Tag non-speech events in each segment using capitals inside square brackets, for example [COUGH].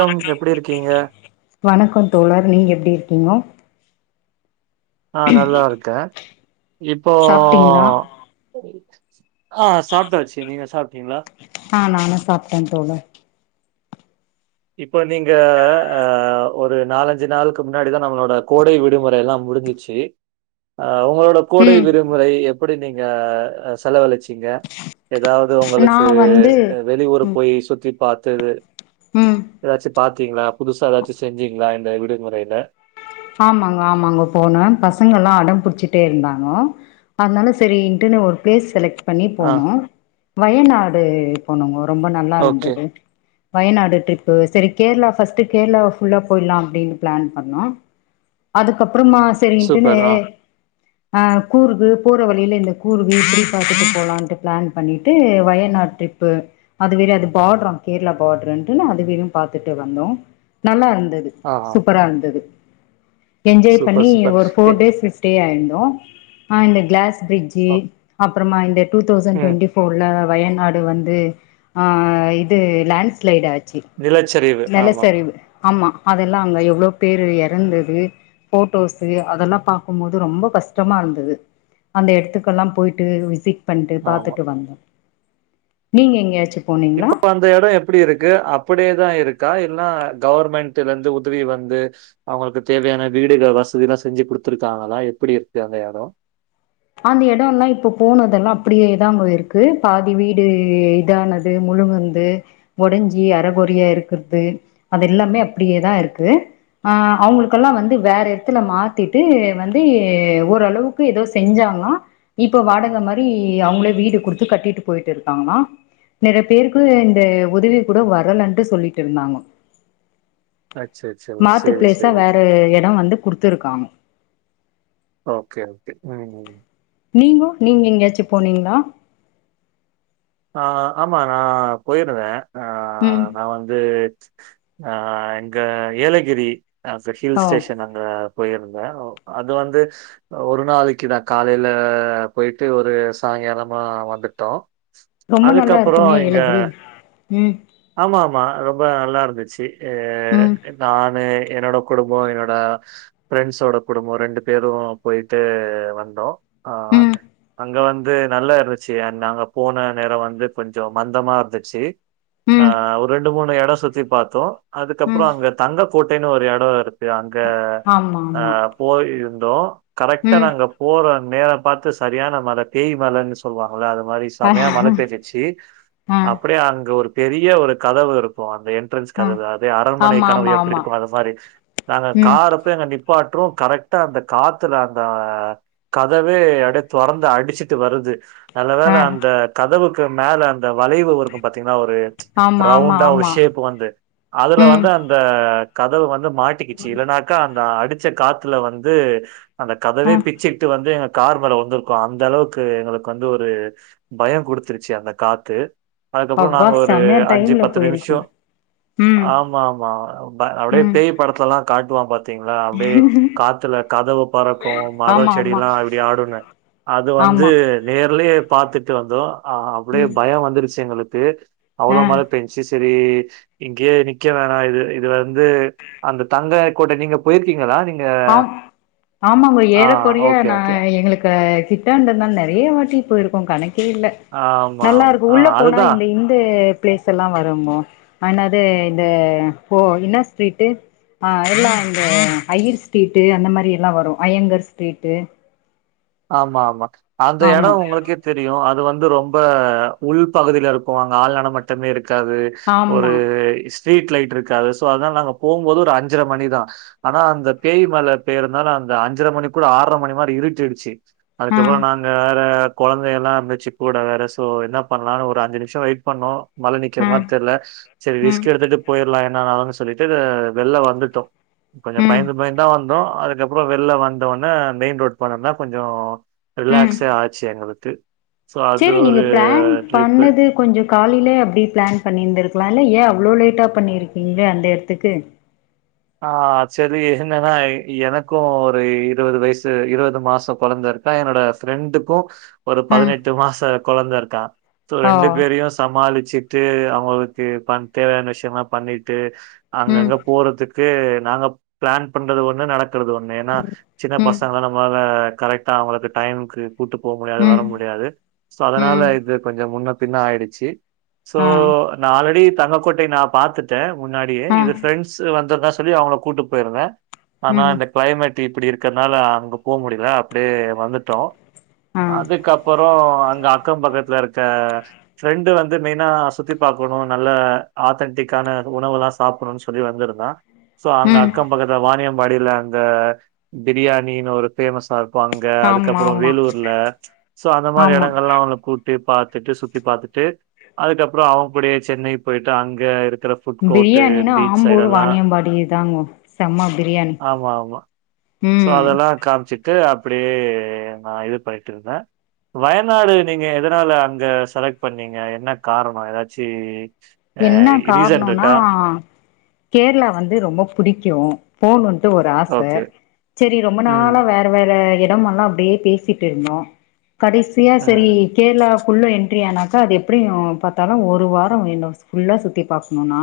வணக்கம். எப்டி இருக்கீங்க? வணக்கம் தோழர் நீங்க எப்டி கிங்கோ ஆஹ் நல்லா இருக்கே இப்போ சாப்ட்டீங்களா ஆஹ் சாப்ட்டாச்சு. நீங்க சாப்ட்டீங்க்ளா? நா சாப்ட்டே தோளர். இப்ப நீங்க அஹ் ஒரு நாலஞ்சி நாளுக்கு முன்னாடி தா நம்மளோட கோடை விடுமுறை எல்லாம் முடிஞ்சிச்சி. ஒங்களோட கோடை ம் விருமுறை எப்டி து நீங்க செலவழிச்சி கீங்க? ஏதாவது நா ஒங்களுக்கு வந்து வெளியூர் ம் போய் சுத்தி பாத் தெது ம் ஏதாச்சி பாத் பாத்தீங்களா? புதுசா ஏதாச்சும் செஞ்சீங்களா இந்த விடுமுறையில? ஆமாங்க ஆமாங்க போணொ பசங்க எல்லாம் அடம் பிடிச்சிட்டே இருந்தாங்க. அதனால செரி இன்ட் ஒரு பிளேஸ் செலக்ட் பண்ணி ஆ போனோம். வயநாடு [UNINTELLIGIBLE] ரொம்ப நல்லா ஓகே இருந்தது. வயநாடு ட்ரிப்பு. செரி கேரளா பஸ்ட் கேரளா ஃபுல்லா போயிடலாம் அப்டின்னு பிளான் பண்ணோம் அதக்கப் அப்றமா சரின்ட்டுன்னு சூப்பர் ஆ அஹ் கூர்க் போற வழில இந்த கூர்க் இப்டி பாத்துட்டு போலான்ட்டு பிளான் பண்ணிட்டு வயநாடு ட்ரிப்பு. அது வேற அது பார்டரா கேரளா பார்டரனட்டு நா அது வெரயும் பாத்துட்டு வந்தோம். நல்லா இருந் ந்தது. ஆ சூப்பரா இருந்தது. என்ஜாய் சூப்பர் பண்ணி சூப்பர் ஒரு போர் டேய்ஸ்க்கு ஸ்டே ஆயிருந்தோ. தோம். ஆஹ் இந்த கிளாஸ் பிரிட்ஜ் அப் அப்றமா இந்த டூ தௌசன் ம் ட்வெண்டி போர்ல வயநாடு வந்து ஆஹ் இது லேண்ட்ஸ்லைட் ஆச் சி. நிலச்சரிவு நில ஆமா சரிவு ஆமா. அதெல்லாம் அங்க எவ்ளோ பேரு எறந்து போட்டோசு அதல்லாம் பாக்கும் போது ரொம்ப கஸ்டமாருந்துது அந்த இட்த்துக்கல்லாம் போயிட்டு விசிட் பண்ட்டு ஆமா பாத்துட்டு வந்தோ நீங்க எங்யாச்சு இப்பபோ அந்த எடம் எப்டி இருக்கு அப்படே தான் இருக்கா ல கவுர்மெண்டுலந்து உதவி வந்து அவங்களுக்கு தேவையான வீடுக வசதிலாம் செஞ்சு குடுத்துருக்காங்களா எப்புடி இருக்கு அந்த எடொம் அந்த எடொல்லாம் இப்போ போனதெல்லாம் அப்டியேதாங்கோ இருக்கு பாதி வீடு இதானது முழுங்குந்து ஒடஞ்சி அறகொறியா இருக்குற்து அதெல்லாமே அப்டியேதான் இருக்கு ஆஹ் அவுங்களுக்கல்லாம் வந்து வேற எத்துல மாத்திட்டு வந்து ஓர்ளவுக்கு ஏதோ செ செஞ்சாங்லான் இப்ப வாடகை மாரி அவுங்ளே வீடு குடுத்து கட்டிட்டு போயிட்டு இருக்காங்லான் நெறைய பேருக்கு இந்த உதவி கூட வரலன்டு சொல்லிட்டு இருந்தாங்கோ அச்சச்சோ! மாத்து சரி, ப்ளேஸா சரி. வேற எடம் வந்து குடுத்துருக் [UNINTELLIGIBLE] ஓகே ஓகே ம் ம் நீங்கோ நீங் எங்யாச்சும் போனீங்ளா ஆஹ் ஆமா நா போயிருந்தே ஆ ம். நா வந்து அஹ் இங்க எலகிரி அச ஹில் ஓ. ஸ்டேஷன் அங்க போயிருந்தேன் அது வந்து ஒரு நாளைக்கு நான் காலைல பொய்ட்டு ஒரு சாங்காலமா வந்துட்டோம் ரொம்ப நல்லா அதுக்கப்புறம் இருக்குமே இங்க எலகிரி ம் ஆமா ஆமா ரொம்ப நல்லாருந்துச்சு ஏ ம் நானு என்னோட குடும்பொம் என்னோட ஃப்ரெண்ட்ஸோட குடும்பொ ரெண்டு பேரும் போயிட்டு வந்தோம் ஆஹ் அங்க வந் து நல்லா இருந்துச்சு அண் நாங்க போன நேரம் வந்து கொஞ்சம் மந்தமா இருந்துச்சு ம் அஹ் ஒர் ரெண்டு மூண் எடம் சுத்தி பாத்தோம் ம் அதுக்கப்றொம் அங்க தங்கக் கோட்டைனு ஒரு எட் [UNINTELLIGIBLE] யஅங்க ஆமா ஆமா அஹ் போய் [UNINTELLIGIBLE] கரெக்ட்டா ம் நாங்க போற நேரத் பாத்து சரியான மல பேய் மலன்னு சொல்வாங் மொத அத மாரி ஆ சமையா மல பேஞ்சுச்சி ஆ அப்டே அங்க ஒரு பெரிய ஒரு கதவு இருக்கு ந்த என்ட்ரன்ஸ் ஆ கதவு அதே அரண்மனை ஆமா கனவு ஆமா எப்டி ஆமா இருக்கும் அத மாரி நாங்க ம் காரப்பொய் எங்க நிப்பாற்றோ கரெக்டா அந்த காத்துல அந்த கதவே அப்டி துறந்து அடிச்சுட்டு வருது நல்ல வேல ஆ அந்த கதவு மேல அந்த வளைவு இருக்கும் பாத்தீங்கன்னா ஒரு ஆமா ஆமா ரவுண்டா ஒரு ஆமா ஷேப் வந்து அதுல ம் வந்து அந்த கதவு வந் து மாட்டிக்கிச்சு இல்ன்னாக்கா அந் ஆ அடிச்ச காத்துல வந்து அந்தக் ஆ கதவே பிச்சுட்டு வந்து எங்க கார் மேல வந்திருக்கும் அந்த அளவுக்கு எங்களுக்கு வந்து ஒரு பயம் கொடுத்துருச்சு அந்த காத்து அதுக்கப்பறோ அப்பா நாங்க ஒ ஒரு செமையா அஞ்சு டைம்ல பத்து நிமிஷோ போயிருக்கீங் ம் ஆமாமா அப்டியே ம் பேய் படத்தலல்லா காட்டுவான் பாத்தீங்ளா அப்டியே காத்துல கதவு பறக்கு மரோ ஆமா ஆமா செடியெல்லா அப்டியே ஆடுனு அது வந்து ஆமா நேர்லயே பாத்துட்டு வந்தோ ஆ அப்டியே பயோ வந்துருச்சு எங்களுக்கு பே அவ்ளோ ஆ மழை பேன்சுச்சு செரி இங்கியே நிக்க வேணா இது இது வந்து அந்த தங்க கோட்டை நீங்க போய்ருக்கீங்களா நீங் ஆம் ஆமாங்க ஏல கொறிய ஓகே, நா ஓகே. எங்களுக்க திட்டாண்டதா நெறைய வாட்டி போயிருக்கோ கணக் கி இல்ல ஆமா. நல்லா ஆமா. இருக்கு அ உள்ள போனா அதுதான். இந்த இந்த ப்ளேஸ் எல்லா வரும்பொ அ இன்னாது இது ஓ இன்ன ஸ்ப்ரீட்டு அ எல்லா இந்த ஐயிர்ஸ் ரீட்டு அந்த மாரி எல்லா வரும் ஐயங்கர் ஸ்ப்ரீட்டு ஆமா ஆமா அந்த எடொ உங்களுக்கே தெரியு அது வந் ந்து ரொம்ப உள்பகுதில இருக்கு அங்க ஆல் நடமாட்டமே இருக் காது ஒரு ஆமா ஸ் ட்ரீட் லைட் இருக்காது சோ அதா நாங்க போம்போது ஒரு அஞ்சர மணி தா அனா அந்த பேய்மழ பேயறனால அந்த அஞ்சர மணி கூட ஆர்ர மணி மாரி இருட்டிடுருச்சு ஆ அதுக்கப்றொ நாங்க வேற கொழந்தை எல்லா இருந்துச்சு கூட வேற சோ என்ன பண்ணலானு ஒரு அஞ்சு நிம்ஷ வெய்ட் பண்ணோ மழ நிக்கிற ஆ மார் தெரில செரி ம் ரிஸ்க் எடுத்துட்டு போயிறலா எ நா நலங்கு சொல்லிட்டு வெள்ல வந்துட்டோ கொஞ்ச ம் பயந்து பய்ந்தா வந் தோ அதுக்கப்பற வெள்ல வந்த ஒன மெயின் ரோட் போனன்னா கொஞ்சோ ம் ரிலாக்சே ஆச்சு எங்களுக் து சேரி நீங்க ப்ளேன் பண்ணது கொஞ்சொ காலைலே அப்டி ப்ளேன் பண்ணிந்துருக் க்லால்ல ஏ அவ்ளோ லேட்டா பண்ணிருக்கீங்ளே அந்த எட்த்துக்கு ஆ செரி என்னன்னா எனக்கு ஒரு இருவது வய்சு இருவது மாச கொழந்த இருக்கா என்னோட ஃப்ரெண்டுக்கு ஒரு பதினெட்டு மாச கொழந்தருக் கா சோ ஆ ரெண்டு ஓ பேருயு சமாளுச்சி து அவுங்களுக்கு பண் தேவையான விஷ்யம்ல்லா பண்ணிட்டு ம் அங்கங்க போறதுக் நாங்க பிளான் பண்றது ஒன்னு நடக் இருக்கிறது ஒண்ணு ஏன்னா சின்ன ம் பசங்க நம்மால கரெக்டா அவங்களுக்கு டைமுக்கு கூட்டு போக முடியாது வர ம் முடியாது அதனால ம் இது கொஞ்சம் முன்ன பின்ன ஆயிடுச்சு சோ ஆ நான் ஆல்ரெடி தக கோட்டை நான் பாாரத்துட்டேன் முன்னாடியே ஆ இது ஃபிரரெண்ட்ஸ் வந்து சொல்லி அவங்கள கூட்டு போயிருந்தே ஆனா ம் இந்த கிளைமேட் இப்படி இருக் இருக்கனால அங்க போக முடியு அப்படியே வந்துட்டோம் ஆ அதுக்கப்புறம் அங்க அக்கம் பக்கத்தில் இருக்க ஃபிரெண்டு் வந்து மெயினா சுத்தி பார்க்கணு நல்ல ஆதன்டிக்கான உணவுெல்லாம் சாப்பிடணும்னு சொல்லி வந்திருந்தான் சோ அங்க ம் அக்கம் பக்கத்து வாானியம்படியில அங்க பிரியாணின்னு ஒரு பேஃபேமஸ் ஆ ங்க ஆமா அதுக்கப்புறம் ஆமா வேலூர்ல சோ அந்த மாரி ஆமா இடங்கள்ல்லாம் அவ கூட் பார்த்து ட்டு சுத்தி பார்த்துட்டு அதுக்கப்பறோ அவங்கூடயே சென்னை போயிட்டு அங்க இருக்கு இருக்கிற ஃபுட் கோர்ட்ட் பீச் சைட எல்லாம் பாடிதாங்க செம்மா பிரியாணி ஆமா ஆமா உம் அப்படியே நான் இது பண்ணிட்டு இருந்தேன் வயநாடு நீங்க எதனால அங்க செலக்ட் பண்ணீங்க என்ன காரணம் ஏதாச்சி என்ன காரணுனா கேரளா வந்து ரொம்ப பிடிக்கும் போன் ஒன் ஒரு ஆச ஓகே. சேரி ரொம்ப ம். நாளா வேற வேற இடமெல்லாம் அப்படியே பேசிட்டு இருந்தோ கடைசியா சேரி ம். கேரளா உள்ள என்ட்ரி ஆனாக்கா அது எப்படி பார்த்தாலும் ஒரு வாரம் வேண் ஃபுல்லா சுத்தி பாக்ணுண்ணா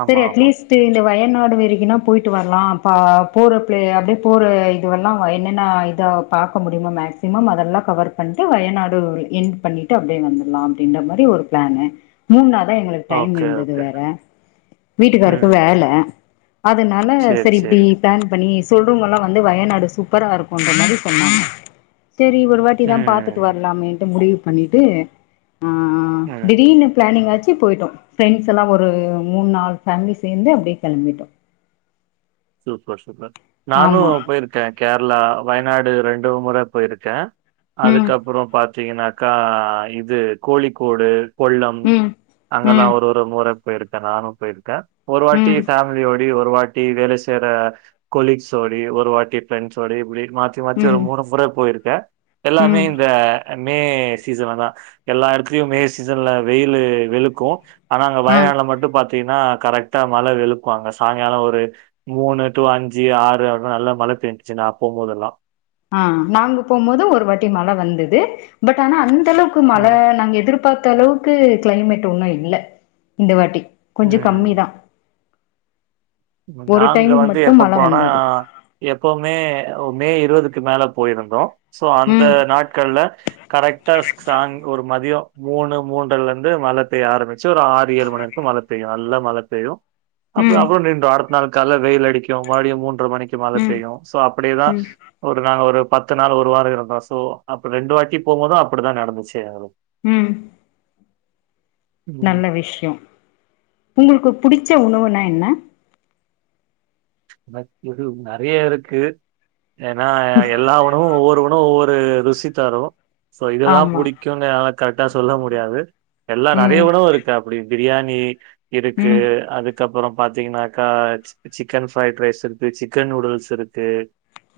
ஆமா, சேரி ஆமா. அட்லீஸ்ட் இந்த வயநாடு வெரைக்குன்னா போயிட்டு வர்லா பா போற ப்லே அப்டே போற இதுவெல்லா என்னென்ன இதா பாக்க முடியுமோ மேக்சிமம் அதெல்லா கவர் பண்ட்டு வயநாடு என்ட் பண்ணிட்டு அப்டே இங்க வந்துல்லா அப்படின்ற மேரி ஒரு பிளான்னு [UNINTELLIGIBLE] தா எங்ளுக்கு டைம் ஓகே, இருந்துது ஓகே. வேற வீட்டுகாருக்கு ம். வேல அதுனால சரி, சேரி இப்டி சரி. பிளான் பண்ணி சொல்றவங்கல்லா வந்து வயநாடு சூப்பரா இருக்குன்ற மாரி சொன்னாங்க சேரி ஒரு வாட்டி தான் பாத்துட்டு ம். வர்லாமேன்ட்டு முடிவு பண்ணிட்டு ஆஹ்ஹ் ம். திடீர்னு நீங் அச்சி போய்ட்டோ ஃப்ரெண்ஸ் எல்லா ஒரு மூண் நால் ஃபேம்லி சேந்து அப்டே களம்பிட்டோ சூப்பர் சூப்பர் நானு போயிர்க்க கேர்ளா வய்நாடு ரெண்டு முற போய்ருக்க ம் அதுக்கப்புறொ பாத்தீங்கனா கா இது கோழிக்கோடு கொள்ளம் ம் அங்கலா ம் ஒரு ஒரு முற பேய்ருக்க நானு பேயிர்க்க ஒரு வாட்டி ம் ஃபேமிலியோடி ஒரு வாட் டி வேல சி தெட கொலீக்ஸ்சோடி ஒரு வாட்டி ஃப்ரெண்ஸ்சோடி இப்டி மாத்தி மாத்தி ஒரு ம் மூணு முற போய்ருக்க எல்லாமே ம் இந்த மே சீசன்ல தா எல்லா எட்த்லியு மே சீசன்ல வெய்லு வெளுக்கு ஆனா அங்க ஆ வயநாட்ல மட்டு பாத்தீங் னா கரக்ட்டா மழ வெளுக்கு அங்க சாங்கால ஒரு மூணு டூ அஞ்சி ஆறு [UNINTELLIGIBLE] நல்ல மழ பேஞ்ச்சி நா போம்போதெல்லா அ அ நாங்கு போம்போது ஒரு வாட்டி மழ வந்துது பட் ஆனா அந் தளவ்க்கு மழ ம் நாங்க எதுர்பாக் தளவுக்கு க்ளைமேட் ஒன்னு இல்ல இந்த வாட்டி கொஞ்ச கம்மி தா நாங்ள வந்து எப்ப மழ போனனா வந்தது எப்பவ்மே மே இருவதுக்கு மேல போய்ருந்தோ சோ அந்த ம் நாட்கள்ல கரக்ட் டாக் சாங் ஒரு மதியோ மூண் றலருந்து மழை பெய்ய ஆரம்பி ச்சு ஒரு ஆறு ஏழு மணிவரைக்கு மழை பெய்யு நல்ல மழை பெய்யு அப்றோ ம் அப்றோ பட் நாளைக் கால்ல வெயில் அடிக்கு மறுபடியு மூன் ற மணிக்கு மேல மழை ம் பெய்யு சோ அப்டிதா ம் ஒரு நாள் ஒரு பத்து நாள் ஒரு வாரோ இருந்தோ ஸோ அப்ப ரெண்டு வாட்டி போம்போது அப்டிதா நடந்துச்சு எங்களுக்கு ம் ம். நல்ல விஷ்யோ உங்களுக்கு பிடிச்ச உணவுனா என்ன எனக்கு இது நெறைய இருக்கு ஏன்னா எல்லா உணவும் ஒவ்வொருணவும் ஒவ்வொரு ஒரு ருசி தரு சோ இதெல்லாம் ஆமா பிடிக்கும்னுனால கரெக்டா சொல்ல முடியாது எல்லாம் நெறைய ம் உணவு இருக்கு அப்படி பிரியாணி இருக்கு ம் அதுக்கப்பறம் பாத்தீங்கன்னாக்கா சிக்கன் ஃப்ரைட் ரைஸ் இருக்கு சிக்கன் நூடுல்ஸ் இருக்கு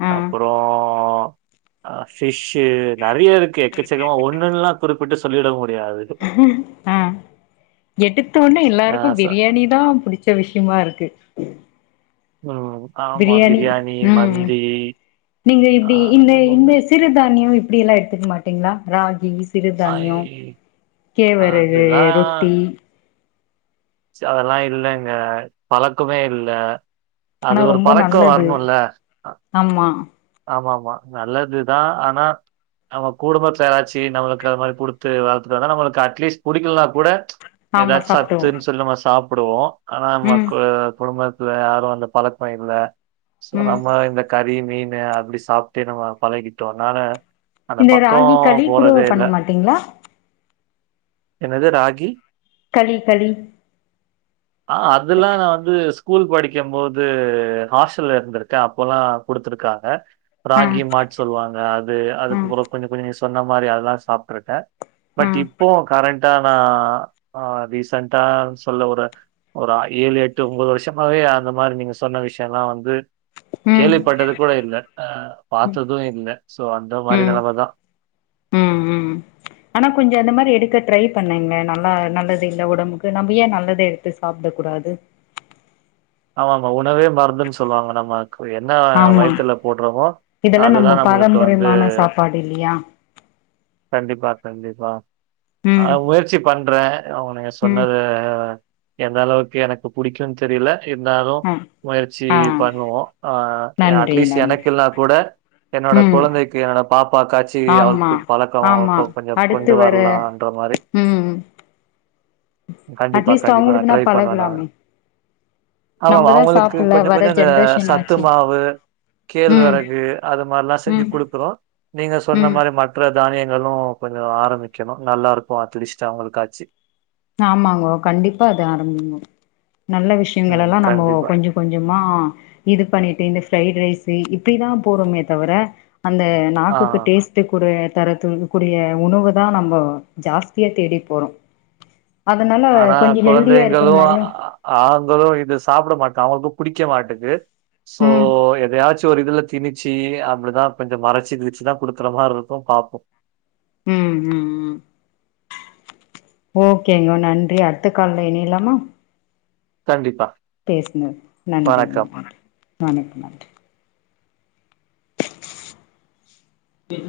ஆ அப்பரோ அஹ் ஃபிஷ் நெறைய இருக்கு எக்கச்சக்கமா ஒண்ணுல்லாம் குறிப்பிட்டு சொல்லிட முடியாது. ஆஹ் எடுத்தவுட்னே அ எல்லாருக்கும் ச பிரியாணி தான் புடிச்ச விஷயமா இருக்கு உம் ஆமா பிரியாணி ம் மந்தி நீங்க அ இப்படி இந்த இந்த இன்னொன்னு. சிறுதானியோ அப்படி எல்லாம் எடுத்துக்க மாட்டீங்களா ராகிஸ் ஐ சிறுதானியோ கேழ்வரகு அதெல்லாம் ரொட்டி அதெல்லாம் இல்லங்க பழக்கமே இல்ல அது ஆனா ஒரு ரொம்ப பழக்கம் நல்லது வரணும்ல்ல ஆமா ஆமா ஆமா நல்லதுதான் ஆனா நம்ம குடும்பத்துலா யாராச்சு நம்மளுக்கு அது மாரி குடுத்து வளத்துன நம்மளுக்கு அட்லீஸ்ட் புடிக்கலனா கூட ஆமா ஏதாச்சு சாப்டுவோ சத்துன் சொல்லு சாப் ப்புடுவோ ஆனா ம் மக்க குடும்பத் த்ல யாரு அந்த பழக்க இல்ல சோ ம் நம்ம இந்த கறி மீன் னு அப்டி சாப்ட்டே நம்ம பழகிட்டோ அத்னால இந்த ராகி களி கூடோ பண்ண மாட்டீங்ளா என்னது ராகி களி களி ஆஹ் அதுலா நா வந்து ஸ் கூல் படிக்கம் போது ஹாஸ்டல்ல இருந்திருக்கே அப்போலா குடுத்துருக்காங்க ஆ ராகி மாட் சொல்லுவாங்க அது ஆ அதுக்கப்பறோ கொஞ்ச கொஞ்ச நீங்க சொ சொன்ன மாரி அதுதா சாப்ட்டுருக்கே ஆ பட் இப்போ கரண்ட் டா நா ஆஹ் ரீசென்டா சொல்ல ஒரு ஒரு ஆ ஏழு எட்டு ஒம்பது வர்ஷமாவே அ அந்த மாரி நீங்க சொன்ன விஷ்யலா வந்து ம் கேள்விப்பட்டது கூட இல்ல அஹ் பாத்தது இல்ல சோ அந்த மாரி ம் நெலமதா க ட்ரை பண்ணுங்க நல்லா நல்லது இல்ல ஒடம்புக்கு நம்ப ஏ நல்லது எடுத்து சாப்ட கூடாது ஆமாம்மா உண் உணவே மருந்துன் சொல்லுவாங்க நம்மக்கு என்ன ஆமா வயித்துல போட்றமோ இதெல்லா அதுதா நம்ம நம்மளுக்கு வந்து பாரம்பரியமான சாப்பாடு இல்லையா கண்டிப்பா கண்டிப் வா அ ம் முயற்சி பண்றே நீங்க ம் சொன்னது எந்த அளவுக்கு எனக்கு புடிக்குன் தெரிய்ல இருந்தாலு ஆ முயற்சி ஆ பண்ணுவோ ஆஹ் எ நன்றி அட்லீஸ்ட் நன்றி எனக்கில்னா கூட என்னோட ம் கொழந்தைக்கு என்னோட பாப்பாக்காச்சு ஆமா அவளுக்கு பழக்க ஆமா கொ கொஞ்ச அடுத்து கொண்டு வர வர்லான்ற மாரி ம் கண்டிப்பா, அட்லீஸ்ட் கண்டிப்பா. அவங்களுக்னா பழகலாமே ஆமம்மா நம்மதா அவ்ங்களுக்கு சாப்புட்ல கொஞ்சோ வர கொஞ்சோ இந்த ஜென்ரேஷன் சத்து ஆச்சு மாவு ம் கேழ்வெறகு அது மார்லா செஞ்சு ம் குடுக்குறோ நீங்க சொன்ன ம் மாரி மற்ற தானியங்களு கொஞ்ச ஆரம்பிக்கணு நல்லா இருக்கு அட்லீஸ்ட் அவங்களுக்காச்சு ஆமாங்கோ கண்டிப்பா இத ஆரம்மிங்கோ நல்ல ம். விஷ்யங்களலா நம்மோ கண்டிப்பா. கொஞ்ச கொஞ்சமா இது பண்ணிட்டு இந்த ஃப்ரைட் ரைஸு இப்டிதா போறோமே தவர அந்த நாக்குக்கு ஆ. டேஸ்ட்டுக்குரு தரத்துன் கூடிய உணவு தா நம்ப ஜாஸ்தியா தேடி போறோ அதனால ஆனா கொஞ்சோ ஹெல்தியா இருக்கிற கொழந்தைங்களு ஆ மாரியு ஆண்ங்களு இது சாப்ட மாட்டா அவ்ங்கக்குப் புடிக்க மாட்டுக்கு சோ ம் எதையாச்சும் ஒரு இதுல திணிச்சி அப்டிதா கொஞ்சம் மறச்சு [UNINTELLIGIBLE] தா குடுக்கற மாரி இருக்கும் பாபோம் உம் உம் உம் ஓகேங்க நன்றி அடுத்த கால்ல இனையலாமா கண்டிப்பா பேசண நன்றி வணக்கம் மா வணக்கு நன்றி